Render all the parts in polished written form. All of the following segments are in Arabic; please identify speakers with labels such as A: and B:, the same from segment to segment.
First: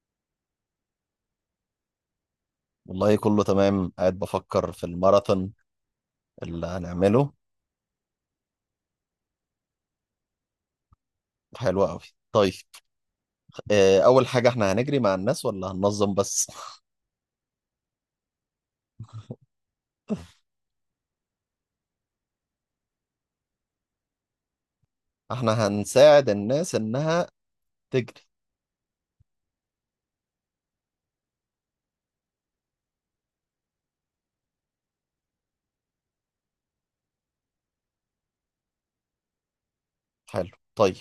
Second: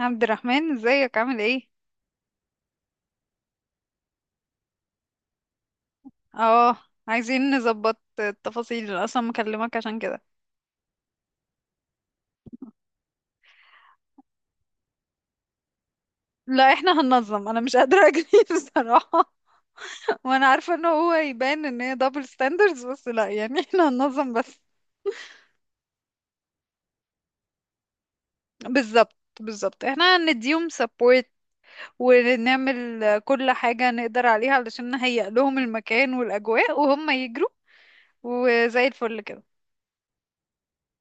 A: عبد الرحمن، ازيك؟ عامل ايه؟
B: والله كله تمام، قاعد بفكر في الماراثون اللي
A: اه.
B: هنعمله.
A: عايزين نظبط التفاصيل، انا اصلا مكلمك عشان كده.
B: حلو قوي. طيب. اول حاجة احنا هنجري مع الناس ولا هننظم بس؟
A: لا، احنا هننظم. انا مش قادره اجري بصراحه. وانا عارفه ان هو يبان ان هي دبل ستاندردز، بس لا يعني احنا هننظم بس.
B: احنا هنساعد الناس انها تجري.
A: بالظبط بالظبط، احنا هنديهم سبورت، ونعمل كل حاجه نقدر عليها علشان نهيئ لهم المكان والاجواء وهم يجروا، وزي الفل كده.
B: حلو. طيب.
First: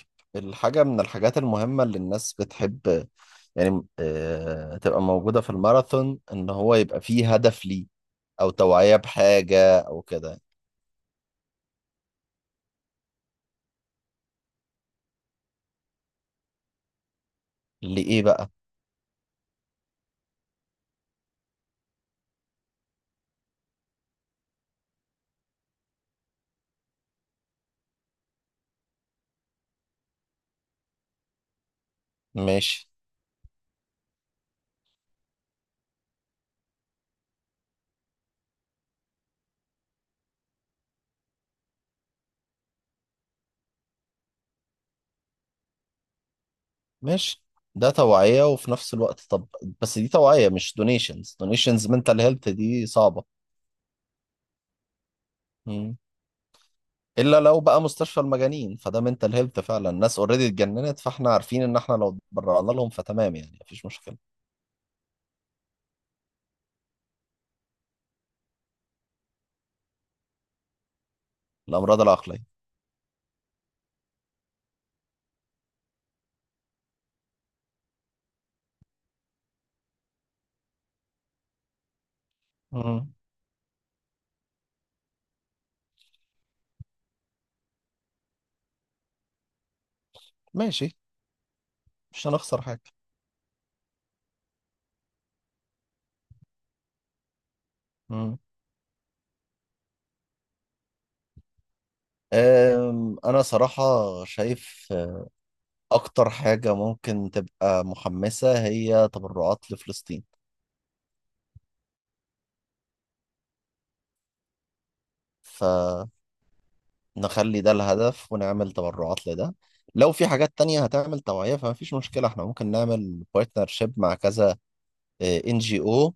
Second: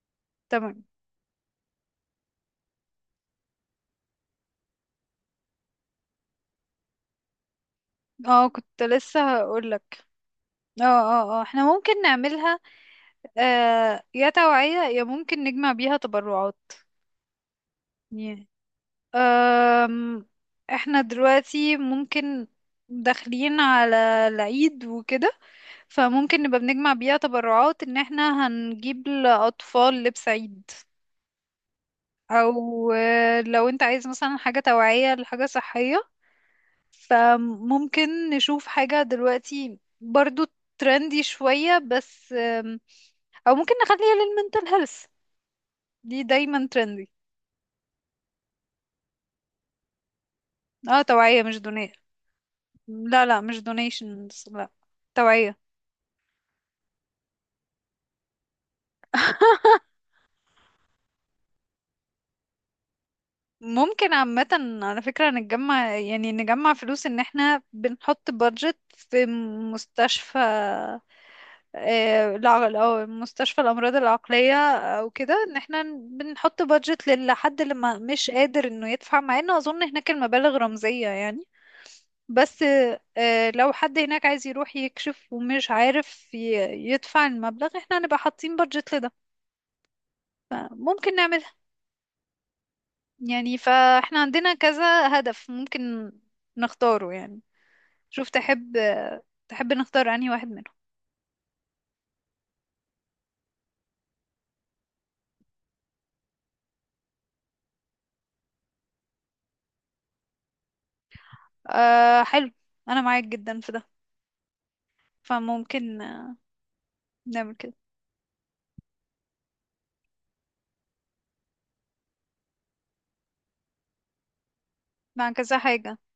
A: تمام.
B: الحاجة من الحاجات المهمة اللي الناس بتحب، يعني تبقى موجودة في الماراثون، ان هو يبقى فيه هدف ليه،
A: اه،
B: او
A: كنت
B: توعية
A: لسه
B: بحاجة
A: هقولك.
B: او كده.
A: اه، اه، اه، احنا ممكن نعملها. آه، يا توعية يا ممكن نجمع بيها تبرعات.
B: لإيه
A: يعني
B: بقى؟
A: آم، احنا دلوقتي ممكن داخلين على العيد وكده، فممكن نبقى بنجمع بيها تبرعات ان احنا هنجيب لأطفال لبس عيد.
B: ماشي.
A: او لو انت عايز مثلا حاجة توعية لحاجة صحية، فممكن نشوف حاجة دلوقتي برضو ترندي شوية. بس او ممكن نخليها للمنتل هيلث. دي دايما ترندي.
B: ماشي. ده توعية وفي نفس الوقت طب. بس دي توعية مش
A: اه،
B: دونيشنز.
A: توعية مش
B: دونيشنز
A: دوني.
B: منتال هيلث دي
A: لا
B: صعبة.
A: لا، مش دونيشنز، لا. توعية.
B: مم. إلا لو بقى مستشفى المجانين فده منتال هيلث فعلا، الناس اوريدي اتجننت، فاحنا عارفين إن احنا لو اتبرعنا لهم فتمام، يعني مفيش
A: ممكن
B: مشكلة.
A: عامة على فكرة نتجمع، يعني نجمع فلوس ان احنا بنحط بادجت في مستشفى.
B: الأمراض العقلية.
A: مستشفى الأمراض العقلية أو كده، إن احنا بنحط بادجت لحد اللي ما مش قادر إنه يدفع، مع إنه أظن هناك المبالغ رمزية يعني. بس
B: مم.
A: لو حد هناك عايز يروح يكشف ومش عارف يدفع المبلغ، احنا هنبقى حاطين بادجت لده.
B: ماشي.
A: فممكن نعملها.
B: مش هنخسر حاجة.
A: يعني فاحنا عندنا كذا هدف ممكن نختاره يعني. شوف
B: مم.
A: تحب، نختار انهي واحد منهم؟
B: أنا صراحة شايف أكتر حاجة ممكن تبقى محمسة هي تبرعات لفلسطين.
A: أه، حلو. انا معاك جدا في ده.
B: ف
A: فممكن نعمل
B: نخلي ده
A: كده
B: الهدف ونعمل تبرعات لده. لو في حاجات تانية هتعمل توعية فما فيش مشكلة، احنا ممكن نعمل بارتنرشيب مع كذا
A: مع كذا
B: ان جي
A: حاجة
B: او.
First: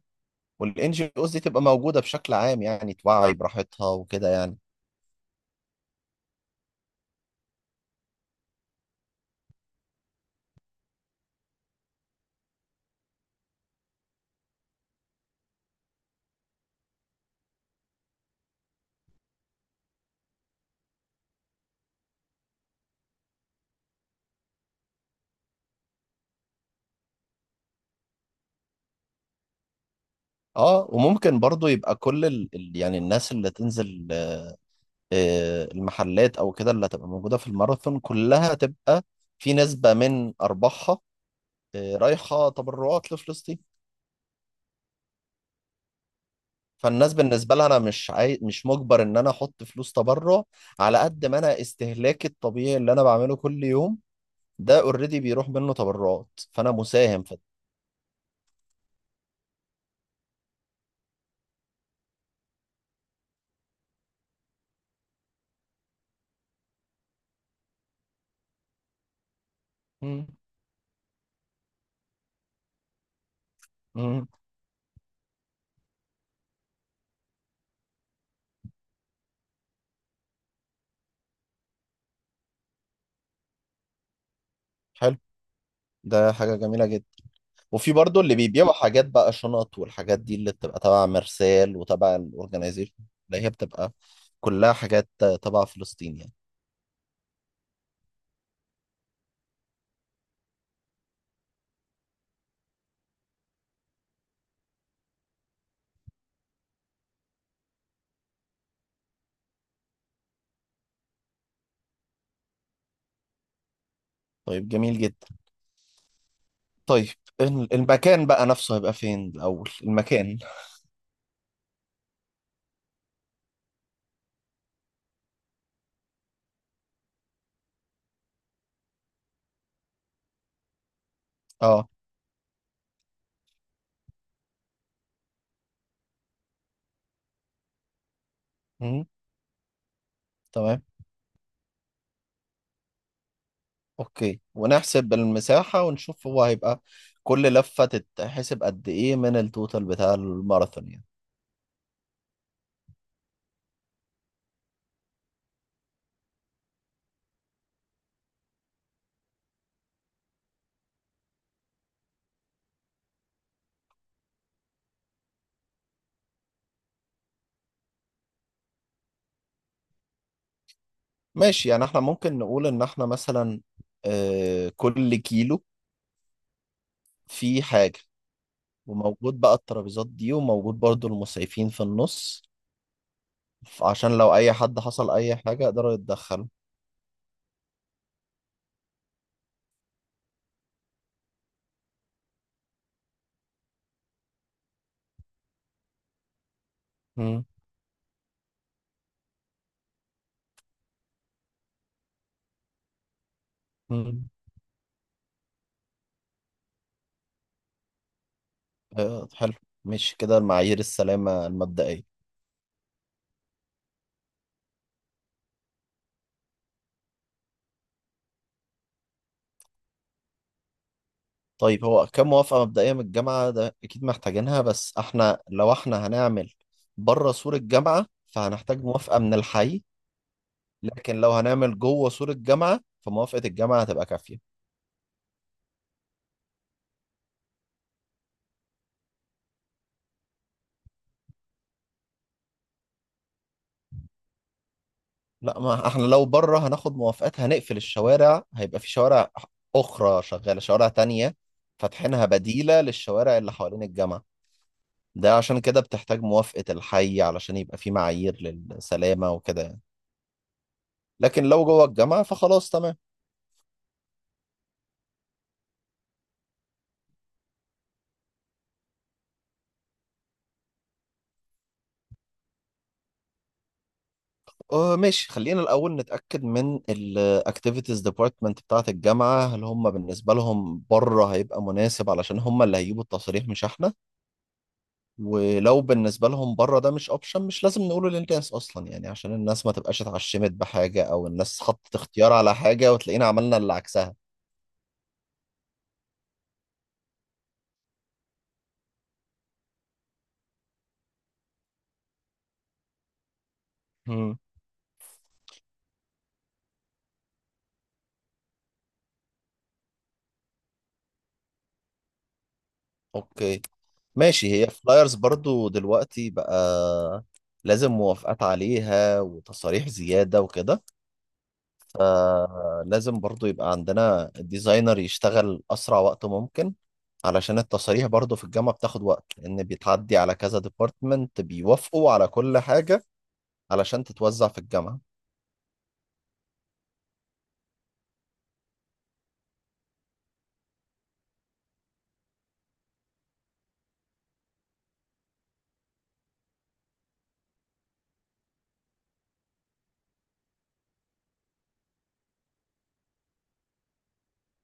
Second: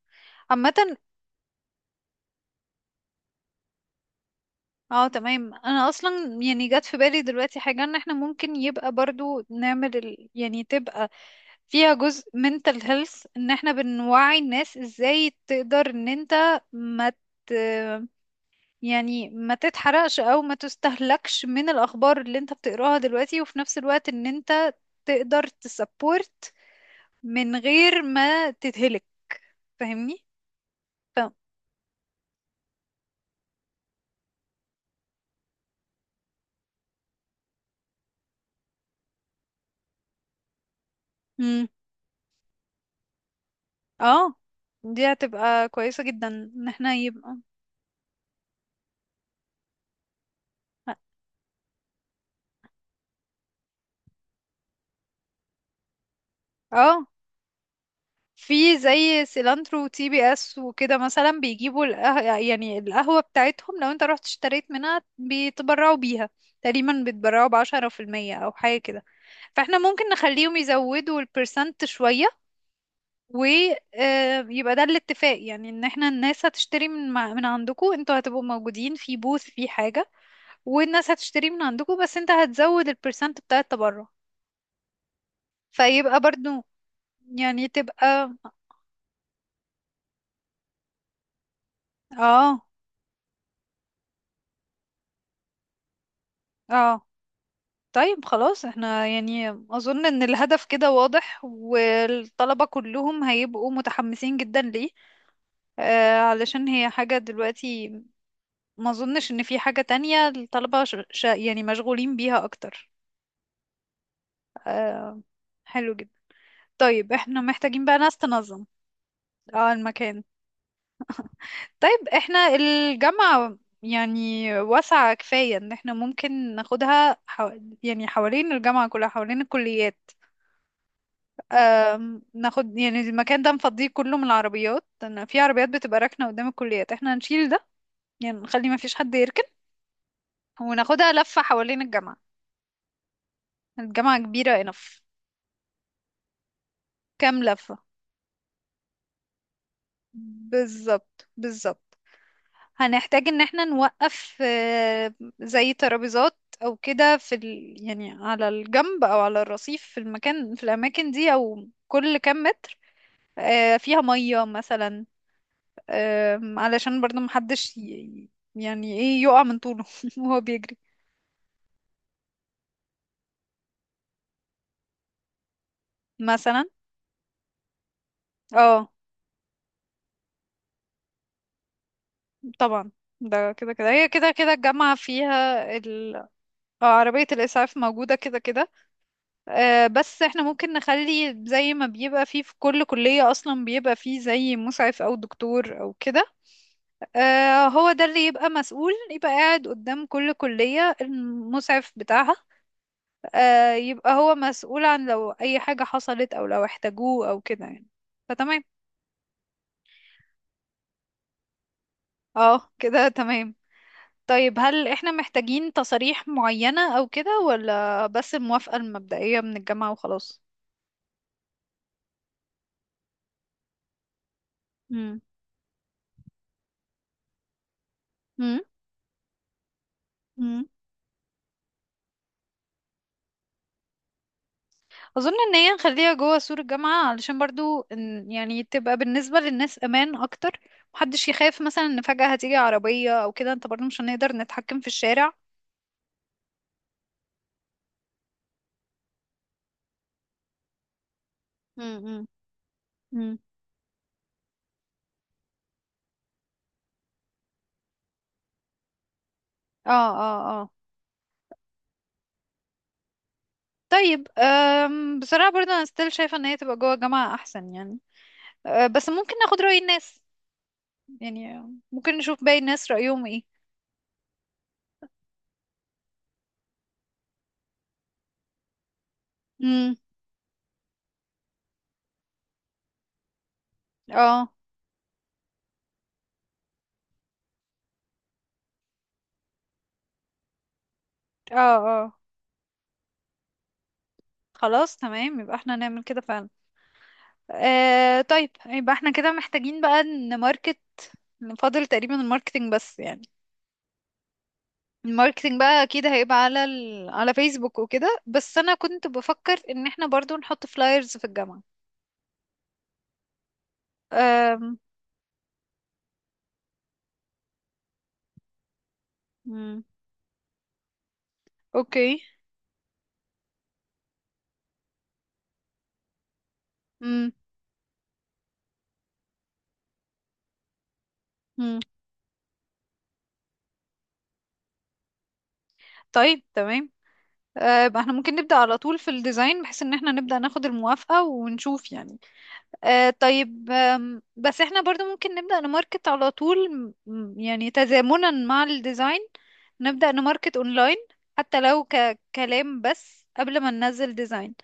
B: والان
A: عامة.
B: جي اوز دي تبقى موجودة بشكل عام، يعني توعي براحتها وكده يعني.
A: اه، تمام. انا اصلا يعني جت في بالي دلوقتي حاجة ان احنا ممكن يبقى برضو نعمل يعني تبقى فيها جزء mental health، ان احنا بنوعي الناس ازاي تقدر ان انت ما ت... يعني ما تتحرقش او ما تستهلكش من الاخبار اللي انت بتقراها دلوقتي، وفي نفس الوقت ان انت تقدر تسبورت من غير ما تتهلك. فاهمني؟
B: اه،
A: ف...
B: وممكن برضو يبقى كل يعني الناس اللي تنزل، المحلات او كده اللي هتبقى موجودة في الماراثون كلها تبقى في نسبة من ارباحها
A: مم.
B: رايحة تبرعات لفلسطين.
A: اه، دي هتبقى كويسة جدا ان احنا
B: فالناس
A: يبقى.
B: بالنسبة لها أنا مش مش مجبر إن أنا أحط فلوس تبرع، على قد ما أنا استهلاكي الطبيعي اللي أنا بعمله كل يوم ده أوريدي بيروح منه تبرعات فأنا
A: اه،
B: مساهم في.
A: في زي سيلانترو وتي بي اس وكده مثلا بيجيبوا يعني القهوة بتاعتهم، لو انت رحت اشتريت منها بيتبرعوا بيها. تقريبا بيتبرعوا ب10% او حاجة كده. فاحنا ممكن
B: مم.
A: نخليهم يزودوا البرسنت شوية،
B: مم.
A: ويبقى ده الاتفاق. يعني ان احنا الناس هتشتري من عندكم. انتوا هتبقوا موجودين في بوث في حاجة، والناس هتشتري من عندكم، بس انت هتزود البرسنت بتاع التبرع.
B: حلو.
A: فيبقى
B: ده حاجة
A: برضو
B: جميلة جدا.
A: يعني
B: وفي برضو
A: تبقى.
B: اللي بيبيعوا حاجات بقى، شنط والحاجات دي اللي بتبقى تبع مرسال وتبع
A: اه،
B: الأورجنايزيشن، اللي هي بتبقى كلها حاجات تبع فلسطين يعني.
A: اه. طيب خلاص. احنا يعني اظن ان الهدف كده واضح، والطلبة كلهم هيبقوا متحمسين جدا ليه. علشان هي حاجة دلوقتي، ما اظنش ان في حاجة تانية الطلبة يعني مشغولين بيها اكتر.
B: طيب، جميل
A: آه
B: جدا.
A: حلو جدا.
B: طيب،
A: طيب احنا محتاجين بقى ناس
B: المكان بقى
A: تنظم.
B: نفسه هيبقى فين الأول،
A: اه، المكان.
B: المكان؟
A: طيب احنا الجامعة يعني واسعة كفاية ان احنا ممكن ناخدها يعني حوالين الجامعة كلها حوالين الكليات.
B: اه.
A: ناخد يعني المكان ده نفضيه كله من العربيات، لأن في عربيات بتبقى راكنة قدام الكليات. احنا هنشيل ده، يعني نخلي ما فيش
B: مم.
A: حد يركن.
B: تمام.
A: وناخدها لفة حوالين الجامعة. الجامعة
B: اوكي،
A: كبيرة enough.
B: ونحسب المساحة ونشوف هو هيبقى
A: كام
B: كل
A: لفة؟
B: لفة تتحسب قد ايه من التوتال بتاع الماراثون يعني.
A: بالظبط بالظبط. هنحتاج ان احنا نوقف زي ترابيزات او كده في يعني على الجنب او على الرصيف، في المكان في الاماكن دي او كل كام متر فيها مية مثلا. علشان برضه محدش يعني ايه، يقع من طوله وهو بيجري.
B: ماشي، يعني احنا ممكن نقول ان احنا مثلا كل كيلو
A: مثلا.
B: فيه حاجة،
A: اه،
B: وموجود بقى الترابيزات دي، وموجود برضو المسعفين في النص.
A: طبعا. ده كده كده، هي
B: عشان
A: كده
B: لو
A: كده
B: اي حد
A: الجامعة
B: حصل اي
A: فيها
B: حاجة يقدروا يتدخلوا.
A: عربية الإسعاف موجودة كده كده. بس احنا ممكن نخلي زي ما بيبقى فيه في كل كلية اصلا بيبقى فيه زي مسعف او دكتور او كده.
B: مم.
A: هو ده اللي يبقى مسؤول، يبقى قاعد قدام كل كلية المسعف بتاعها. يبقى
B: مم.
A: هو مسؤول عن لو اي حاجة حصلت او لو احتاجوه او كده يعني. فتمام.
B: حلو. ماشي كده المعايير السلامة المبدئية.
A: اه، كده تمام. طيب، هل احنا محتاجين تصاريح معينة او كده، ولا بس الموافقة المبدئية من الجامعة وخلاص؟
B: طيب، هو كام؟ موافقة مبدئية من الجامعة ده أكيد محتاجينها، بس
A: مم.
B: احنا لو احنا هنعمل بره سور الجامعة فهنحتاج موافقة من الحي.
A: مم.
B: لكن لو هنعمل جوه سور الجامعة فموافقة الجامعة هتبقى كافية.
A: اظن ان هي نخليها جوه سور الجامعة علشان برضو يعني تبقى بالنسبة للناس امان اكتر. محدش يخاف مثلا ان فجأة هتيجي عربية او كده، انت برضو مش هنقدر نتحكم في الشارع.
B: لا، ما احنا لو بره هناخد موافقات، هنقفل الشوارع، هيبقى في شوارع أخرى شغالة، شوارع تانية
A: امم.
B: فاتحينها بديلة
A: امم.
B: للشوارع اللي حوالين الجامعة. ده عشان كده بتحتاج موافقة الحي علشان يبقى في معايير للسلامة وكده يعني.
A: اه، اه، اه.
B: لكن لو جوه الجامعة فخلاص تمام.
A: طيب، بصراحة برضو انا ستيل شايفة ان هي تبقى جوه الجامعة احسن يعني. بس ممكن ناخد رأي الناس، يعني ممكن نشوف باقي الناس رأيهم ايه.
B: آه ماشي، خلينا الأول نتأكد من ال Activities Department بتاعة الجامعة، هل هم
A: امم.
B: بالنسبة لهم بره هيبقى مناسب؟ علشان هم اللي هيجيبوا التصاريح مش احنا.
A: اه،
B: ولو بالنسبة لهم بره ده مش أوبشن، مش لازم نقوله للناس أصلا يعني، عشان الناس ما تبقاش اتعشمت بحاجة، أو
A: اه،
B: الناس حطت
A: اه.
B: اختيار على حاجة وتلاقينا عملنا اللي عكسها.
A: خلاص تمام، يبقى احنا نعمل كده فعلا. طيب يبقى احنا كده محتاجين بقى نماركت. نفضل تقريبا الماركتينج بس يعني.
B: مم.
A: الماركتينج بقى اكيد هيبقى على على فيسبوك وكده، بس انا كنت بفكر ان احنا برضو نحط فلايرز في الجامعة.
B: أوكي. ماشي، هي
A: أم...
B: فلايرز برضو دلوقتي بقى لازم موافقات عليها
A: مم.
B: وتصاريح زيادة وكده.
A: اوكي.
B: لازم برضو يبقى عندنا الديزاينر يشتغل أسرع وقت ممكن،
A: مم.
B: علشان التصاريح برضو في الجامعة بتاخد وقت، لأن بيتعدي على كذا ديبارتمنت
A: مم.
B: بيوافقوا على كل حاجة علشان تتوزع في الجامعة.
A: طيب تمام. يبقى احنا ممكن نبدأ على طول في الديزاين، بحيث ان احنا نبدأ ناخد الموافقة ونشوف يعني. طيب بس احنا برضو ممكن نبدأ نماركت على طول. يعني تزامنا مع الديزاين، نبدأ نماركت اونلاين حتى لو ككلام بس قبل ما ننزل ديزاين.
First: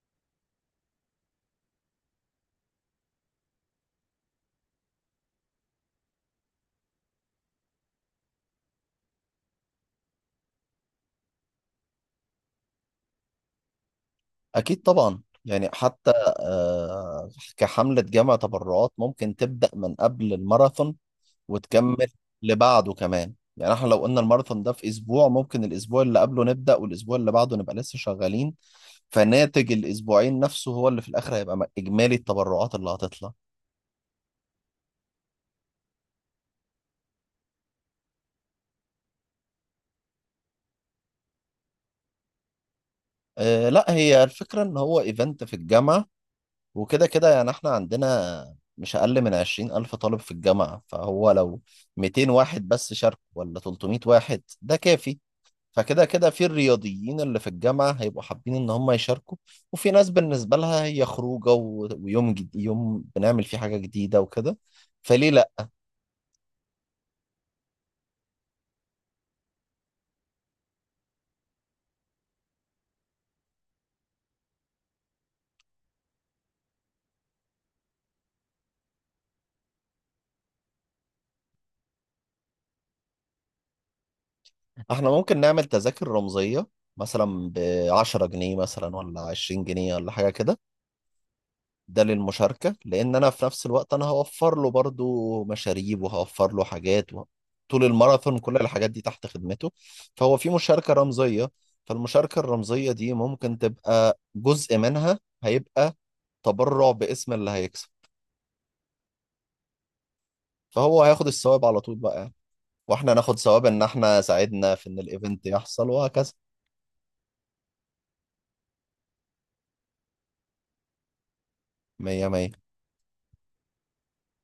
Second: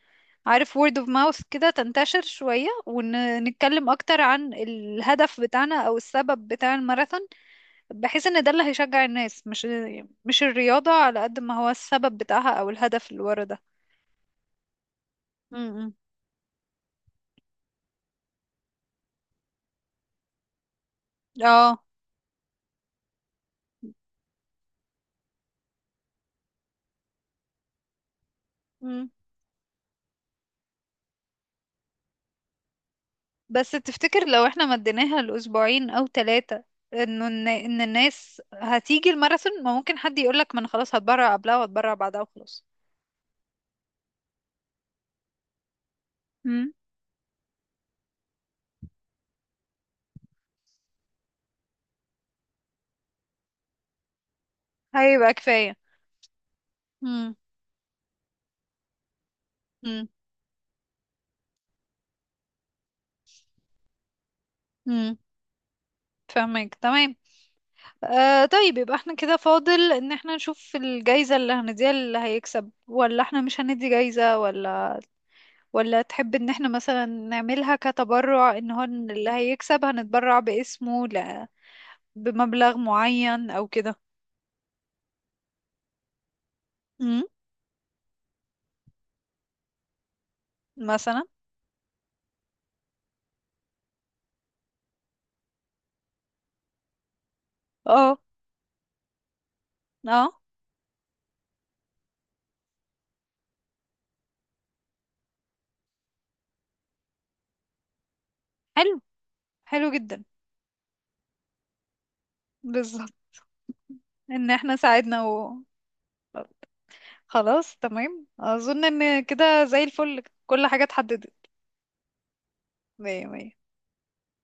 A: عارف word of mouth كده تنتشر شوية، ونتكلم أكتر عن الهدف بتاعنا أو السبب بتاع الماراثون. بحيث إن ده اللي هيشجع الناس، مش الرياضة على قد ما هو السبب بتاعها أو الهدف اللي ورا ده.
B: أكيد طبعا،
A: م-
B: يعني
A: م.
B: حتى آه، كحملة جامعة تبرعات ممكن تبدأ من قبل الماراثون
A: اه،
B: وتكمل لبعده كمان، يعني احنا لو قلنا الماراثون ده في اسبوع، ممكن الاسبوع اللي قبله نبدأ والاسبوع اللي بعده نبقى لسه شغالين. فناتج الاسبوعين نفسه هو اللي في الاخر هيبقى اجمالي التبرعات اللي هتطلع.
A: بس تفتكر لو احنا مديناها لأسبوعين أو 3، انه ان الناس هتيجي الماراثون؟ ما ممكن حد يقولك ما انا خلاص هتبرع قبلها وهتبرع بعدها وخلاص.
B: أه لا، هي الفكرة ان هو ايفنت في الجامعة،
A: امم.
B: وكده كده يعني احنا عندنا مش اقل من 20 ألف طالب في الجامعة، فهو لو 200 واحد بس شارك ولا 300 واحد ده كافي.
A: هيبقى كفاية.
B: فكده كده في الرياضيين
A: امم.
B: اللي في الجامعة هيبقوا حابين إن هم يشاركوا، وفي
A: امم.
B: ناس بالنسبة لها هي خروجة ويوم يوم بنعمل فيه حاجة جديدة وكده.
A: امم.
B: فليه لأ.
A: فاهمك تمام. طيب يبقى احنا كده فاضل ان احنا نشوف الجايزة اللي هنديها اللي هيكسب، ولا احنا مش هندي جايزة، ولا تحب ان احنا مثلا نعملها كتبرع ان هو اللي هيكسب هنتبرع باسمه بمبلغ معين او كده.
B: إحنا ممكن نعمل تذاكر رمزية، مثلا بـ10 جنيه مثلا ولا 20 جنيه ولا حاجة كده.
A: مثلا.
B: ده للمشاركة، لأن أنا في نفس الوقت أنا هوفر له برضو مشاريب وهوفر له حاجات طول
A: اه،
B: الماراثون كل الحاجات دي تحت خدمته. فهو
A: اه.
B: في مشاركة رمزية، فالمشاركة الرمزية دي ممكن تبقى جزء منها هيبقى تبرع باسم اللي هيكسب.
A: حلو. حلو جدا.
B: فهو هياخد الثواب على طول بقى يعني،
A: بالظبط.
B: واحنا ناخد ثواب ان احنا
A: ان
B: ساعدنا
A: احنا
B: في ان
A: ساعدنا
B: الايفنت
A: و
B: يحصل وهكذا.
A: خلاص تمام، اظن ان كده زي الفل كل حاجة اتحددت.
B: مية مية.
A: مية مية.